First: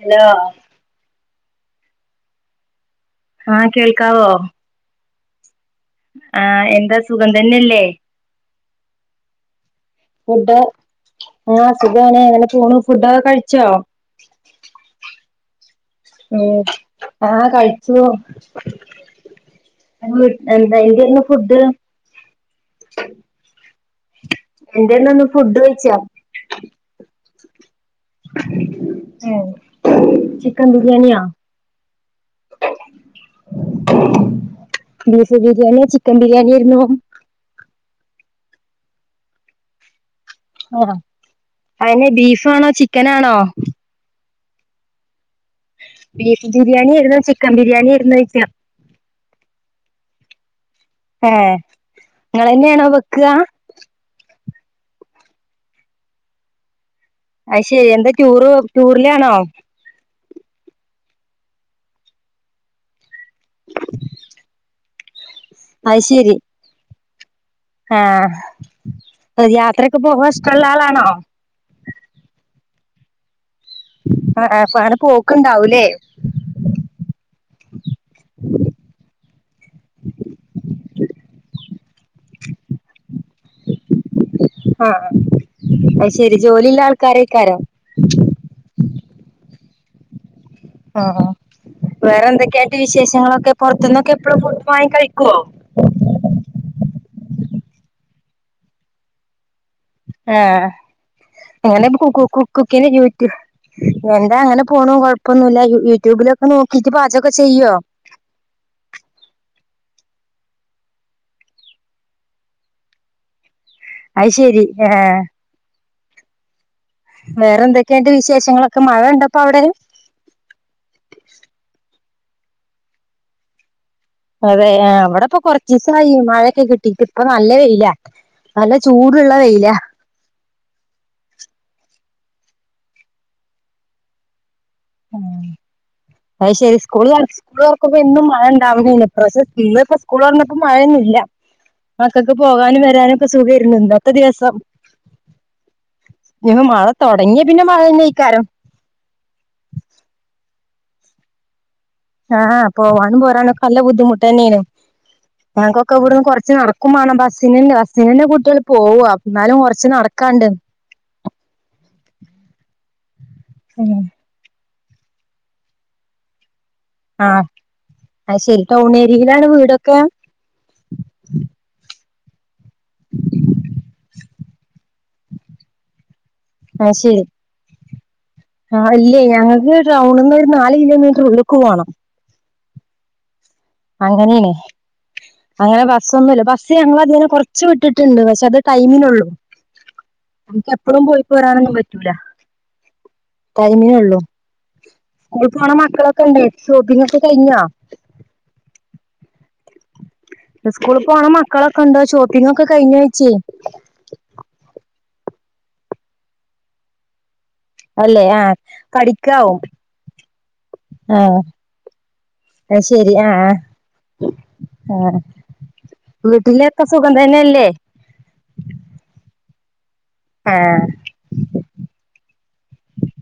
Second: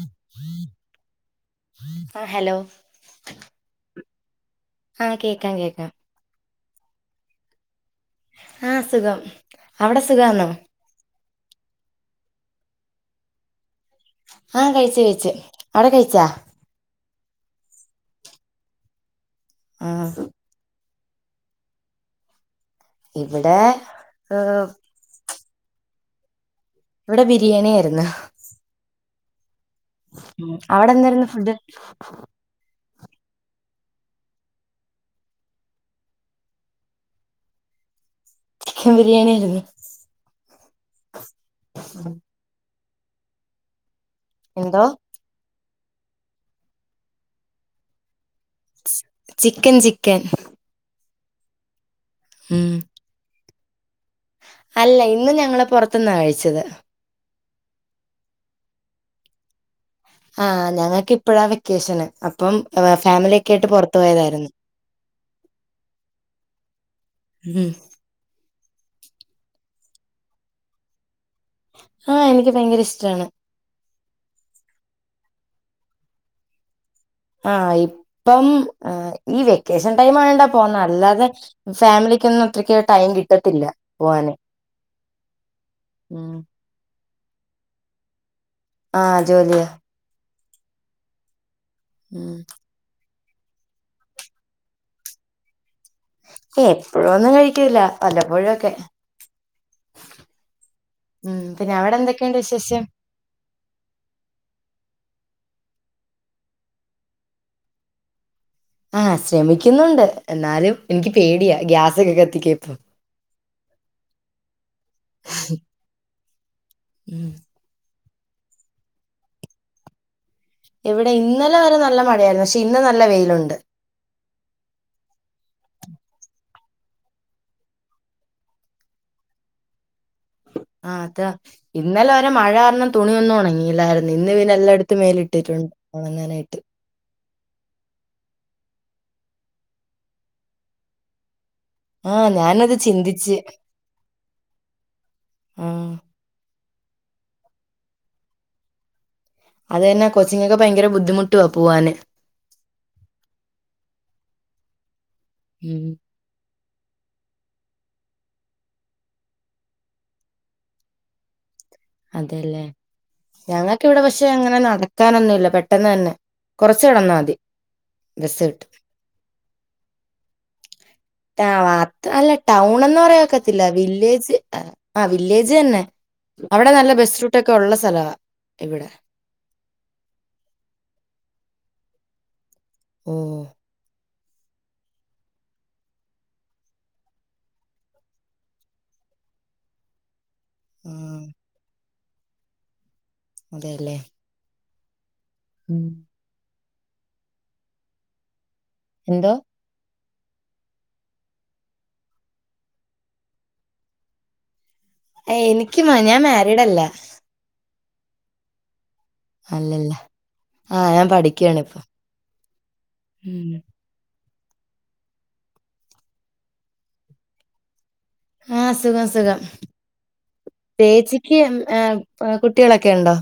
Hello ആ hello ആഹ് കേൾക്കാവോ? ആഹ് കേക്കാം കേൾക്കാം. ആഹ് എന്താ സുഖം തന്നെയല്ലേ? ആഹ് സുഖം. അവിടെ സുഖാന്നോ ഫുഡ് ആ സുഖമാണ് എങ്ങനെ പോണ് ഫുഡൊക്കെ കഴിച്ചോ? ആഹ് കഴിച്ച് കഴിച്ചു. അവിടെ കഴിച്ചാ ഉം ആഹ് കഴിച്ചു ആഹ് [unintelligible] എന്തായിരുന്നിന്ന് ഫുഡ്? ഇവിടെ. ഏഹ് എന്തെന്ന്ന്നു ഫുഡ് കഴിച്ചൊ? ഇവിടെ ബിരിയാണി ആയിരുന്ന്. ഏഹ് ഉം. ചിക്കൻ അവിടെ ബിരിയാണിയ? എന്തായിരുന്നു ഫുഡ് ബീഫ് ബിരിയാണിയ ചിക്കൻ ബിരിയാണിയിരുന്നു [unintelligible] ചിക്കൻ ബിരിയാണിയായിരുന്നു ആഹ് അതനെ ബീഫാണോ? ചിക്കനാണോ? എന്തോ? ബീഫ് ബിരിയാണി ആയിരുന്നോ ചിക്കൻ ബിരിയാണി ആയിരുന്നൊ ഴിക്ക.? Chicken chicken. ഏഹ് ഉം ഇങ്ങളന്നെയാണോ വെക്കുക? അല്ല ഇന്ന് ഞങ്ങള് പുറത്തുന്നാ കഴിച്ചത്. അയ് ശരി എന്താ ടൂറ് ടൂറിലാണോ? ആഹ് ഞങ്ങക്ക് ഇപ്പഴാ വെക്കേഷന് അപ്പം ഫാമിലി ഒക്കെ ആയിട്ട് പുറത്തു പോയതായിരുന്ന് അയ് ശരി. ഉം ആഹ് അ യാത്രക്കെ പോകാൻ ഇഷ്ടമുള്ള ആളാണോ? ആഹ് എനിക്ക് ഭയങ്കര ഇഷ്ടാണ് ആ അൻക്ക്ങ്ങനേ പോക്ക്ണ്ടാവൂല്ലേ? ആഹ് ഇപ്പം ഈ വെക്കേഷൻ ടൈം ആയോണ്ട പോന്നേ അല്ലാതെ ഫാമിലിക്കൊന്നും അത്രക്ക് ടൈം കിട്ടത്തില്ല പോവാന് ആഹ് അയ് ഉം ശരി ജോലിയുള്ള ആൾക്കാരേക്കാരം. ആഹ് ജോലിയാ. ആഹ് വേറെ ഉം എന്തൊക്കെയാന്റെ വിശേഷങ്ങളൊക്കെ പുറത്തുന്നൊക്കെ എപ്പഴും ഫുഡ് വാങ്ങി കഴിക്ക്യോ? ഏ എപ്പോഴൊന്നും കഴിക്കൂല വല്ലപ്പോഴൊക്കെ. ആഹ് ഉം പിന്നെ എങ്ങനെ അവിടെ ഇപ്പൊ കുക്കു എന്തൊക്കെയുണ്ട് കു കു വിശേഷം കൊക്കെ ജീവി എന്താ അങ്ങനെ പോണു കൊഴപ്പൊന്നുല്ല യൂട്യൂബിലൊക്കെ നോക്കിട്ട് പാചകൊക്കെ ചെയ്യുവോ? ആഹ് ശ്രമിക്കുന്നുണ്ട് എന്നാലും എനിക്ക് പേടിയാ ഗ്യാസൊക്കെ കത്തിക്കാപ്പം അയ് ശരി ആഹ് ഉം വേറെ എന്തൊക്കെയന്റെ വിശേഷങ്ങളൊക്കെ മഴണ്ടപ്പ അവിടെ? ഇവിടെ ഇന്നലെ വരെ നല്ല മഴയായിരുന്നു പക്ഷെ ഇന്ന് നല്ല വെയിലുണ്ട്. അതെ അവിടെപ്പൊ കൊറച്ച് ദിവസമായി മഴയൊക്കെ കിട്ടീട്ട് ഇപ്പ നല്ല വെയില നല്ല ചൂടുള്ള വെയിലാ- ആഹ് അത ഇന്നലെ വരെ മഴ കാരണം തുണിയൊന്നും ഉണങ്ങിയില്ലായിരുന്നു ഇന്ന് പിന്നെല്ലാം എ ത്ത് മേല ഇട്ടിട്ടുണ്ട് ഒണങ്ങാനായിട്ട് സ്കൂളി [unintelligible] സ്കൂളേറകമ്പം എന്നും മഴ ഇണ്ടാവുകക്ഷെ ഇന്ന ഇപ്പോ സ്കൂൾ പറഞ്ഞപ്പോ മഴയന്നും ഇല്ല. ആഹ് മക്കക്ക് ഞാനത് പോകാനും വരാനും ഒക്കെ ചിന്തിച്ച് സുഖ ഇരുന്നുണ്ട് അല്ലത്ത ദിവസം ആഹ് മഴ തൊടങ്ങിയ പിന്നെ മഴ തന്നക്കാരം അത് തന്നെ കൊച്ചിങ്ങൊക്കെ ഭയങ്കര ബുദ്ധിമുട്ടുവാ പോവാന്. ആഹ് പോവാനും പോരാനും ഒക്കെ നല്ല ബുദ്ധിമുട്ട് തന്നേനെ ഉം ഞങ്ങക്കൊക്കെ ഇവിടുന്ന് കൊറച്ച് നടക്ക ക്കും മാണം ബസ്സ് നന്നെ ബസ്സിനന്റെ കുട്ട്യൾ പോവ ന്നാലും കൊർച്ച് നടക്കാണ്ട്. അതെല്ലേ ഞങ്ങക്ക് ഉം വിടെ പക്ഷെ അങ്ങനെ നടക്കാനൊന്നുംല്ല പെട്ടെന്ന് തന്നെ കൊറച്ചു നടന്ന ആഹ് അഹ് ശരി ടൗൺ ഏരിയയിലാണ് വീടൊക്കെ? ആഹ് അത് അല്ല ടൗൺന്ന് പറയാക്കത്തില്ല വില്ലേജ് ആഹ് വില്ലേജ് ന്നെ അവടെ നല്ല അത് ബസ് ശരി റൂട്ട ക്കെ ഉള്ള സ്ഥലാ. ആഹ് ഇല്ലേ ഞങ്ങക്ക് ടൗണ് ന്ന് ഒര് നാല് കിലോമീറ്റർ ഉള്ള്ക്ക് പോണം. ഉം അങ്ങനെണ് അങ്ങനെ ബസ്സ് ഒന്നുംല്ല ബസ് ഞങ്ങൾ അതിനെ കൊർച്ച് വിട്ട്ട്ട്ണ്ട് പക്ഷെ അത് ടൈമിനുള്ളു. നമക്ക് എപ്പളും പോയി ഉം പോരാനൊന്നും പറ്റൂല തരിമീന അതെല്ലേ ഉള്ളു. സ്‌കൂള് പോണ ഉം മക്കളൊക്കെണ്ടെ ഷോപ്പിംഗോക്ക് കഴിഞ്ഞോ? എന്തോ? സ്കൂള് പോണ മക്കളൊക്കെ ണ്ടോ ഷോപ്പിംഗൊക്കെ കഴ്ഞ്ഞോ ഴ്ച്ചേ? എനിക്ക് മ ഞാ മാരീഡ് അല്ല. അല്ലെ ആഹ് കടി അല്ലല്ല ആഹ് ഞാൻ പഠിക്ക്യാണ് ഇപ്പൊ. അഹ് ശരി ഉം ആഹ് ഏഹ് വീട്ട്ലക്കെ സുഖം തന്നെയല്ലേ? ആഹ് സുഖം സുഖം ആഹ് ചേച്ചിക്ക് ഹേ കുട്ട്യളക്കെ ണ്ടോ?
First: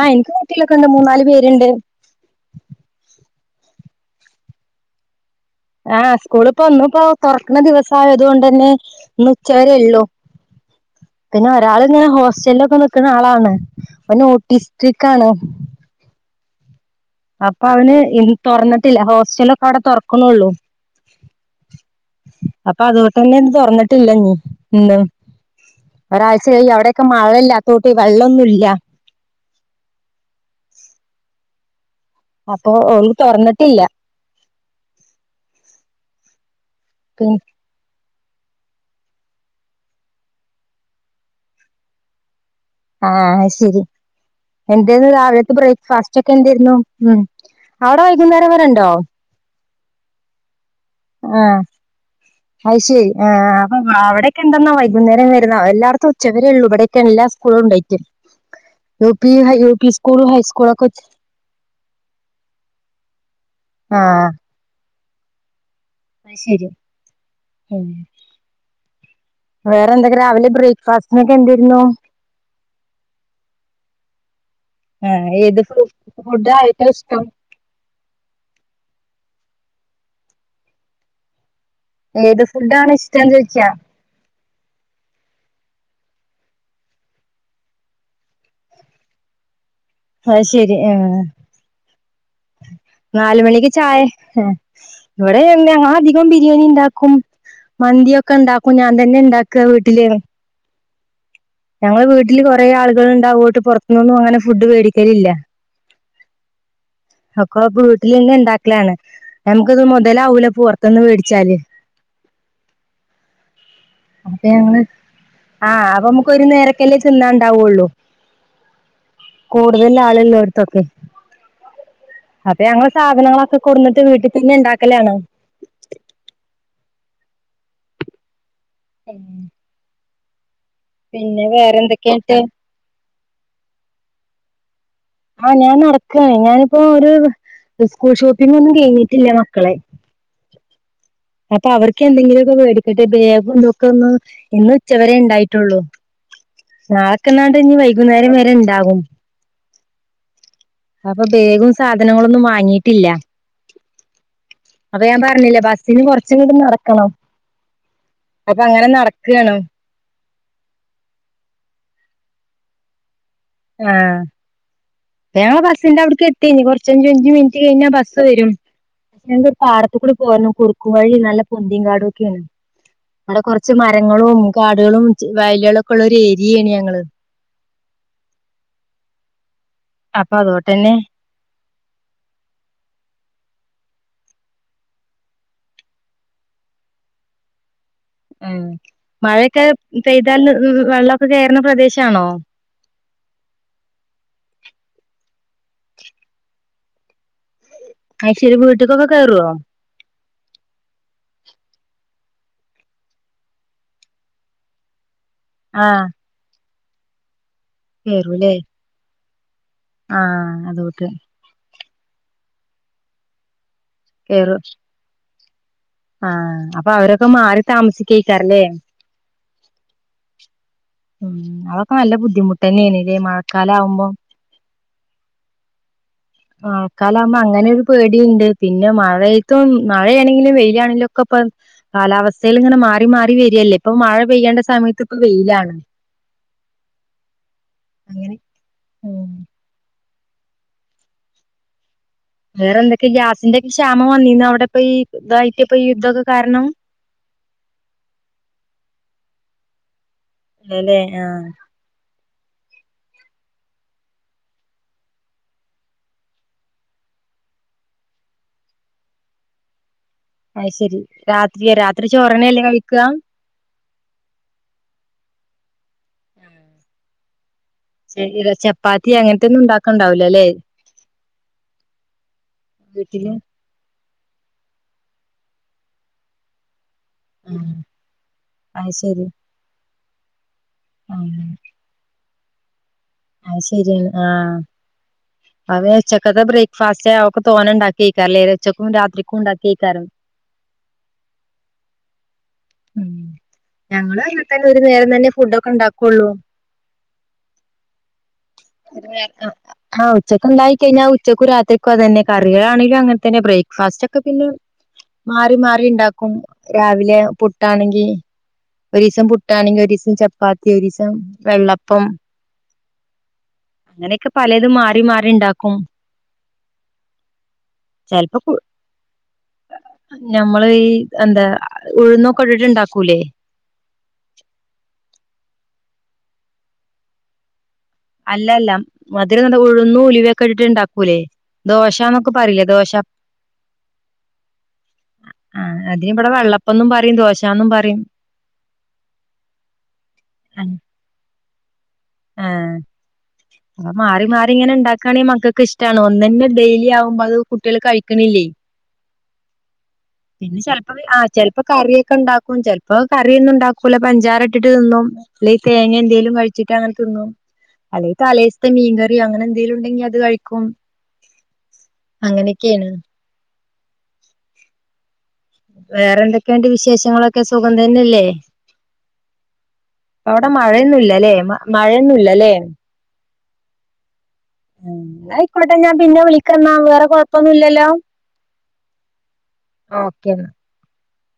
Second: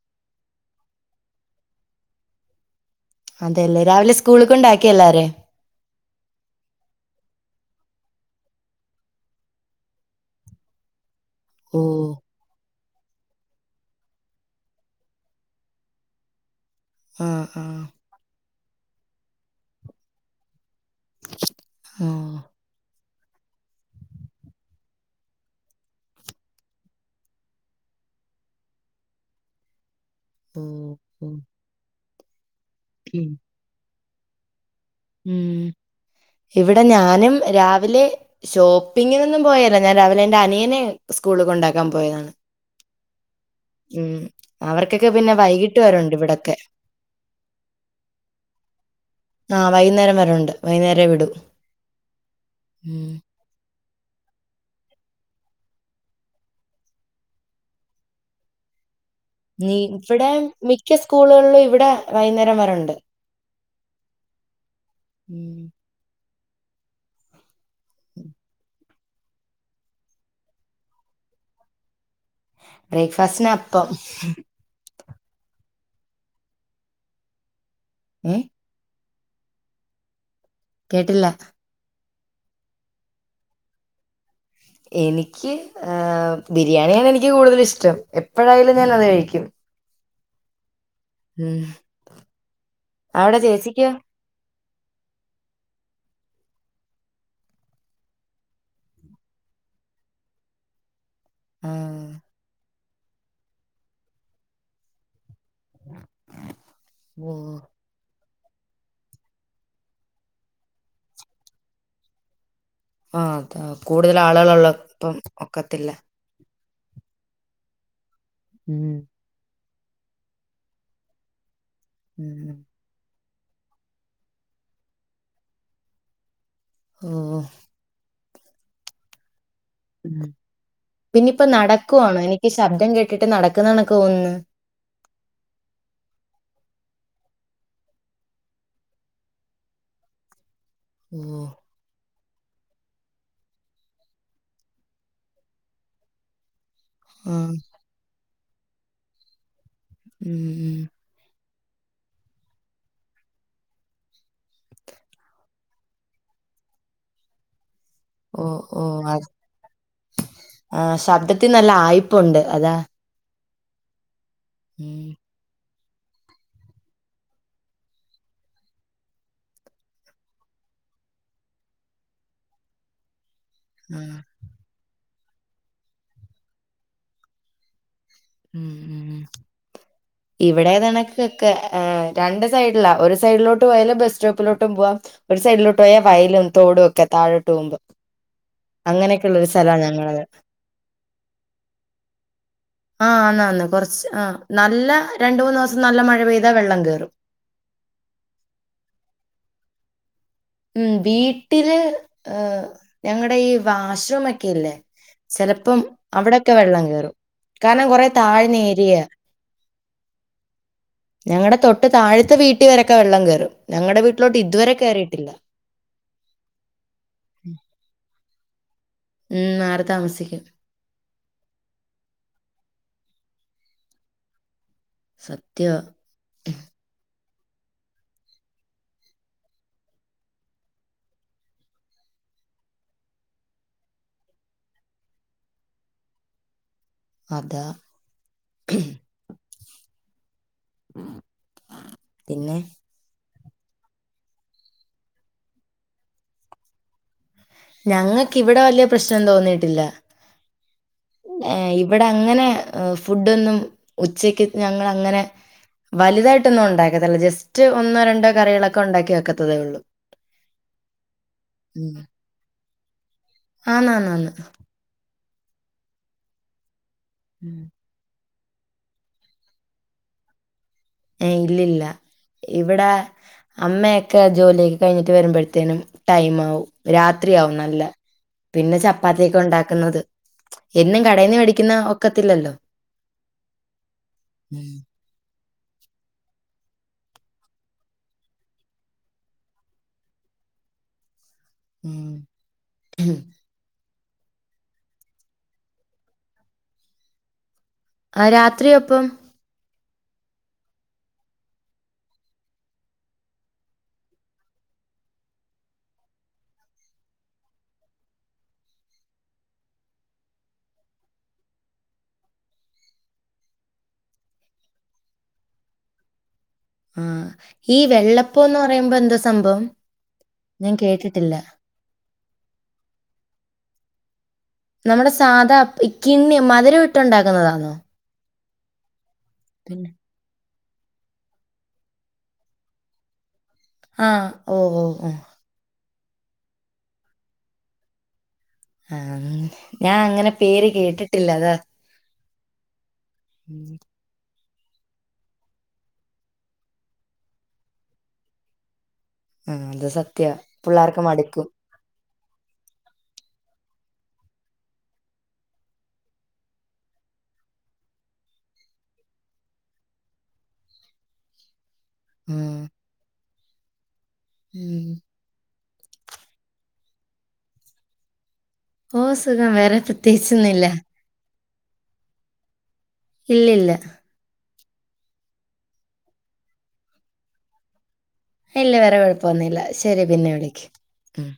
ആഹ് ഇൻക്ക് കുട്ട്യളക്കെ ണ്ട് മൂന്നാല് പേര്ണ്ട്. അതെല്ലേ രാവിലെ സ്കൂള്ക്ക് ണ്ടാക്കിഎല്ലാരെ? ആഹ് സ്കൂള് പ്പ ഒന്ന് പ്പൊ തൊർക്ക്ണ ദിവസ ആയത്കൊണ്ട് ന്നെ ഇന്ന് ഉച്ചവരെയുള്ളൂ. പിന്നെ ഒരാൾ ഓ ഇങ്ങനെ ഹോസ്റ്റൽ ലൊക്കെ നിക്ക്ണ ആളാണ് നോട്ടിസ്റ്റിക് ആണ്. ആ അപ്പ ആ അവന് ഇൻ തൊർന്ന്ട്ടില്ല ഹോസ്റ്റലൊക്കെ അവടെ തൊർക്ക്ണള്ളു. ആഹ് അപ്പ അത്കൊട്ട ന്നെന്ന് തൊർന്നിട്ടില്ല നീ ൻത. ഒരാഴ്ച കയ്യും അഒടെക്കെ മഴല്ല തോട്ട് വെള്ളന്നും ഇല്ല. ഉം ഉം അപ്പൊ ഓൽ തൊർന്നിട്ടില്ല. ഉം ഇവടെ ഞാനും പിന്നെ രാവ് ലെ ഷോപ്പിങ്ങിനൊന്നും പോയല്ല ഞാ രാവിലെ എന്റെ അനിയനെ സ്കൂള് കൊണ്ടാക്കാൻ പോയതാണ്. ആഹ് അഹ് ശരി ഉം എന്തെരുന്നു അവർക്കൊക്കെ പിന്നെ രാവിലത്തെ വൈകിട്ട് വരെ ഉണ്ട് ബ്രേക്ക്ഫാസ്റ്റ് ഒക്കെ ഇവിടൊക്കെ എന്തെരുന്നു? ഉം അവടെ വൈകുന്നേരം വരേണ്ടോ? ആഹ് വൈകുന്നരം വരെണ്ട് വൈന്നേ ആഹ് അഹ് ശരി ഉം ആഹ് ആഹ് അവടക്കെണ്ടന്നാ വൈകുന്നേരം വര്ന്ന എല്ലാട്ത്തും ഉച്ചവരെ ള്ളൂ ഇവിടെക്കെ എല്ലാ സ്കൂളും ണ്ടായിട്ട്. യു പി നീ ഇവടെ ഹൈസ്കൂളൊക്കെ മിക്ക സ്കൂള്കളും ഇവടെ വൈകുന്നേരം വരെണ്ട്. ആഹ് ഉം അഹ് ശരി ഉം വേറെ എന്തക്കെ രാവിലെ ബ്രേക്ക്ഫാസ്റ്റ്നൊക്കെ എന്താര്ന്നു? ബ്രേക്ക്ഫാസ്റ്റ്ന് അപ്പം ഏഹ് ഏത് ഫ് ഫുഡ ഏറ്റോം ഇഷ്ടം? ഏഹ് കേട്ടില്ല? ഏത് ഫുഡ് ആണ് ഇഷ്ട്ടം ചോദിച്ച എനിക്ക് ഏ ബിരിയാണിയാണ് എനിക്ക് കൂടുതൽ ഇഷ്ടം എപ്പോഴായാലും ഞാനത് കഴിക്കും അത് ശരി ആഹ് ഉം അവിടെ നാലുമണിക്ക് ചേച്ചിക്കോ? ചായ ഇവിടെ എങ്ങ അധികം ബിരിയാണി ഇണ്ടാക്കും മന്തിയൊക്കെ ഉണ്ടാക്കും ഞാൻ തന്നെ ഉണ്ടാക വീട്ടില് ഞങ്ങള് ആഹ് വീട്ടില് കുറെ ആളുകൾ ഉണ്ടാവോണ്ട് പുറത്തുനിന്നും അങ്ങനെ ഫുഡ് മേടിക്കലില്ല ഓഹ് അപ്പൊ വീട്ടിലന്നെണ്ടക്ക ലാണ് നമുക്കത് മുതലാവൂല പുറത്തന്ന് മേടിച്ചാല് ആഹ് അതാ കൂടുതൽ അപ്പൊ ആളുകളള്ള ഞങ്ങള് ഇപ്പം ആഹ് ഒക്കത്തില്ല അപ്പൊ നമുക്ക് ഒരു നേരക്കല്ലേ ചെന്നാണ്ടാവുള്ളൂ [unintelligible] കൂടുതൽ ആളല്ലോടത്തൊക്കെ ഉം അപ്പൊ ഞങ്ങൾ സാധനങ്ങളൊക്കെ കുടന്നിട്ട് വീട്ടിൽ തന്നെ ഉണ്ടാക്കലാണ് [unintelligible] [unintelligible] പിന്നിപ്പ പിന്നെ വേറെ നടക്കുവാണോ എന്തൊക്കെയായിട്ട് എനിക്ക് ശബ്ദം കേട്ടിട്ട് നടക്കുന്നതണക്ക് തോന്നുന്ന് ആഹ് ഞാൻ നടക്കയാണ് ഞാനിപ്പോ ഒരു സ്കൂൾ ഷോപ്പിംഗ് ഒന്നും കഴിഞ്ഞിട്ടില്ലേ മക്കളെ [inaudible] [inaudible] അപ്പൊ അവർക്ക് എന്തെങ്കിലുമൊക്കെ മേടിക്കട്ടെ ബേഗംന്തൊക്കെ ഒന്ന് ഇന്ന് ഉച്ചവരെ ഉണ്ടായിട്ടുള്ളൂ നാളക്കെ ആഹ് എന്നാണ്ട്ഞ് വൈകുന്നേരം വരെ ഉണ്ടാകും [unintelligible] അപ്പൊ ബെഗും സാധനങ്ങളൊന്നും വാങ്ങിയിട്ടില്ല അപ്പൊ ഞാൻ പറഞ്ഞില്ലേ ബസ്സിന് കൊറച്ചിങ്ങട് നടക്കണം ഓ അപ്പൊ ഓ അങ്ങനെ അത് നടക്കാണ് ആ ശബ്ദത്തി നല്ല ആയിപുണ്ട് അതാ [unintelligible] [unintelligible] ഞാൻ ബസ്സിന്റെ അവിടക്ക് എത്തിനി കുറച്ഞ്ച് മിനിറ്റ് കഴിഞ്ഞാ ബസ് വരും പക്ഷെ ഞ പാടത്ത കൂടി പോകന് കുറുക്കും വഴി നല്ല പൊന്തിൻ കാടും ഒക്കെയാണ് അവിടെ കുറച്ച് ച്ച് ആഹ് മരങ്ങളും കാടുകളും വയലുകളൊക്കെ ഉള്ള ഒരു ഏരിയയാണ് ഞങ്ങള് അപ്പൊ ഇവിടെ അതോട്ടന്നെ ഏതാണ് ക്കെ രണ്ട് സൈഡില ഒരു സൈഡിലോട്ട് പോയാലും ബസ് സ്റ്റോപ്പിലോട്ടും പോവാം ഒരു സൈഡിലോട്ട് പോയാ വയലും തോടും ഒക്കെ താഴോട്ട് പോകുമ്പം ഉ മഴയൊക്കെ പെയ്താൽ വെള്ളക്കെ കയറുന്ന പ്രദേശാണോ ആഹ് ആന്ന ആന്ന് കുറച്ച് ആഹ് നല്ല രണ്ട് മൂന്ന് ദിവസം നല്ല മഴ പെയ്താ വെള്ളം കയറും അത് ശരി വീട്ടിക്കെക്കെ കയറോ ഉം വീട്ടില് ഞങ്ങളുടെ ഈ വാഷ്റൂം ഒക്കെല്ലേ ചെലപ്പം ആഹ് അവിടെക്കെ വെള്ളം കേയറും കാരണം കൊറെ കേറൂലേ താഴ്ന്ന ഏരിയ ആഹ് അതൊട്ട് ഞങ്ങളുടെ തൊട്ട് താഴത്തെ വീട്ടി വരൊക്കെ വെള്ളം കയറും ഞങ്ങടെ വീട്ടിലോട്ട് കേറും ഇതുവരെ കയറിയിട്ടില്ല ആഹ് അപ്പൊ അവരൊക്കെ മാറി താമസിക്കഴക്കാറല്ലേ ഉം മാറി താമസിക്കും ഉം അതൊക്കെ നല്ല ബുദ്ധിമുട്ട് തന്നെയാണ് ഇല്ലേ മഴക്കാലം ആവുമ്പം സത്യവാ [inaudible] ആൾക്കാലാവുമ്പ അങ്ങനൊരു പേടിയിണ്ട് പിന്നെ മഴയെത്തും മഴയാണെങ്കിലും വെയിലാണെങ്കിലും ഒക്കെ ഇപ്പ കാലാവസ്ഥയിലിങ്ങനെ മാറി മാറി വെരിയല്ലേ ഇപ്പൊ മഴ പെയ്യേണ്ട സമയത്ത് ഇപ്പൊ വെയിലാണ് അതാ അങ്ങനെ [inaudible] ഉം [unintelligible] വേറെന്തൊക്കെ ഈ ഗ്യാസിന്റെ ക്ഷാമം വന്നീന്നോ അവ്ടെ പ്പയീതായിട്ട് പ്പയീ യുദ്ധോക്കെ കാര്ണം. ഞങ്ങക്കിവിടെ വല്യ പ്രശ്നം തോന്നീട്ടില്ല. അതെല്ലേ ആഹ് ഏഹ് ഇ ഇവിടെ അങ്ങനെ ഏ ഫുടൊന്നും ഉച്ചയ്ക്ക് ഞങ്ങളങ്ങനെ വല്തായിട്ടൊന്നും ഒണ്ടാക്കത്തില്ല. ജസ്റ്റ് ഒന്നോ രണ്ടോ കറികളൊക്കെ ഒണ്ടാക്കി വെക്കത്തതേ ഒള്ളൂ. അയ് ശെരി രാത്രിയ രാത്രി ചോറന്നല്ലേ കഴിക്കാ? ആന്നാ ന്നാ ന്ന് ഉം. ശെരിടാ ചപ്പാത്തി അങ്ങൻത്തൊന്നും ണ്ടാക്കണ്ടാവുലല്ലേ. ഏയ് ഇല്ലില്ല. ഇവിടെ വീട്ടില് അമ്മയെക്കെ ജോലിയൊക്കെ കഴിഞ്ഞിട്ട് വരുമ്പെഴത്തേനും ടൈമാവും. രാത് ത്രിയാവും നല്ല പിന്നെ അത് ശരി ചപ്പാത്തിയൊക്കെ ഒണ്ടാക്ക്ന്നത് എന്നും കടേന്ന് ആഹ് വേടിക്കുന്ന ഒക്കത്തില്ലല്ലോ അയ് ശെര്യാണ്. ആഹ് ഉം. [unintelligible] ഉച്ചക്കത്തെ ബ്രേക്ക്ഫാസ്റ്റ് അ ഒക്കെ തോനെണ്ടാ ക്കേക്കാരം ലേ ഉച്ചക്കും രാത്രിക്കും ണ്ടാക്കേക്കാരം. ഉം, ഉം ഞങ്ങളും അനത്തന്നെ ഒരു നേരം തന്നെ ഫുഡോക്കെണ്ടാക്കൊള്ളൂ. ആ രാത്രി അപ്പം [unintelligible] ആഹ് ഉച്ചക്കൊണ്ടായി കഴിഞ്ഞാ ഉച്ചക്കും രാത്രിക്കും അതന്നെ. കറികളാണെലും അങ്ങൻ തന്നെ ബ്രേക്ക്ഫാസ്റ്റൊക്കെ പിന്നെ മാറി മാറിണ്ടാക്കും. രാവിലെ പുട്ടാണെങ്കി ഒരീസം പുട്ടാണെങ്കി ഒരീസം ചപ്പാത്തി ഒരീസം വെള്ളപ്പം അങ്ങനൊക്കെ പലതും മാറി മാറി ണ്ടാക്കും ആഹ്, ഈ ചെലപ്പോ കു വെള്ളപ്പോന്ന് പറയുമ്പൊ എന്താ സംഭവം? ഞമ്മള് ഞാൻ ഈ കേട്ടിട്ടില്ല. എന്താ ഉഴുന്നൊക്കെ ഇട്ടിട്ട് ണ്ടാക്കൂലേ നമ്മുടെ സാധാ അപ്പ് ഈ കിണ്ണി മധുരം ഇട്ടൊണ്ടാക്ക്ന്നതാന്നോ? അല്ലല്ല. മധുര [unintelligible] ഉഴുന്നും ഉലുവയൊക്കെ ഇട്ടിട്ടുണ്ടാ ക്കൂലേ ദോശാന്നൊക്കെ പറയില്ലേ ദോശ ആഹ് ഓഹ് ഓഹ് ഓഹ് ആഹ് അതിനിവടെ വെള്ളപ്പന്നും പറിം ദോശാന്നും പറിം. ആഹ് ഞാ അങ്ങനെ പേര് കേട്ടിട്ടില്ല അതാ. ആഹ് അപ്പ [unintelligible] മാറി മാറി ഇങ്ങനെണ്ടാക്കാണെ മക്കക്ക് ഇഷ്ടാണ് ഒന്നന്നെ ഡെയിലി ആവുമ്പോ അത് കുട്ട്യള് കഴിക്ക്ണില്ലേ. ഉം ത് സത് പിന്നെ ചെൽപ്പോ ആ ചെൽപ്പോ കറി ഒക്കെണ്ടാക്കും, ചെൽപ്പോ കറിന്നും ണ്ടാക്കൂല പഞ്ചാരട്ടിട്ട് തിന്നും. അല്ലേ തേങ്ങെന്തേലും കഴിച്ചിട്ടാങ്ങൻ തിന്നും. അല്ലെ തലേസ്ത്തെ മീൻകറിയോ അങ്ങനെന്തേലുണ്ടെങ്കി അത് കയിക്കും. ഉം അങ്ങനെയൊക്കെണ്. ഉം. വേറെന്തെക്കെണ്ട് വിശേഷങ്ങളൊക്കെ സുഖം തന്നെയല്ലേ? ഓഹ് സുഖം വേറെ അവടെ പ്രത്യേകിച്ചൊന്നുല്ല മഴയൊന്നുല്ലല്ലേ മ മഴയൊന്നുല്ലല്ലേ ഇല്ലില്ല. ഉം ന്നായിക്കോട്ടെ ഞാൻ പിന്നെ വിളിക്കന്നാ വേറെ കൊഴപ്പൊന്നുല്ലല്ലോ? ഇല്ല വേറെ കൊഴപ്പൊന്നുല്ല ശെരി ഓക്കെ പിന്നെ എന്നാ വിളിയ്ക്ക്. ഉം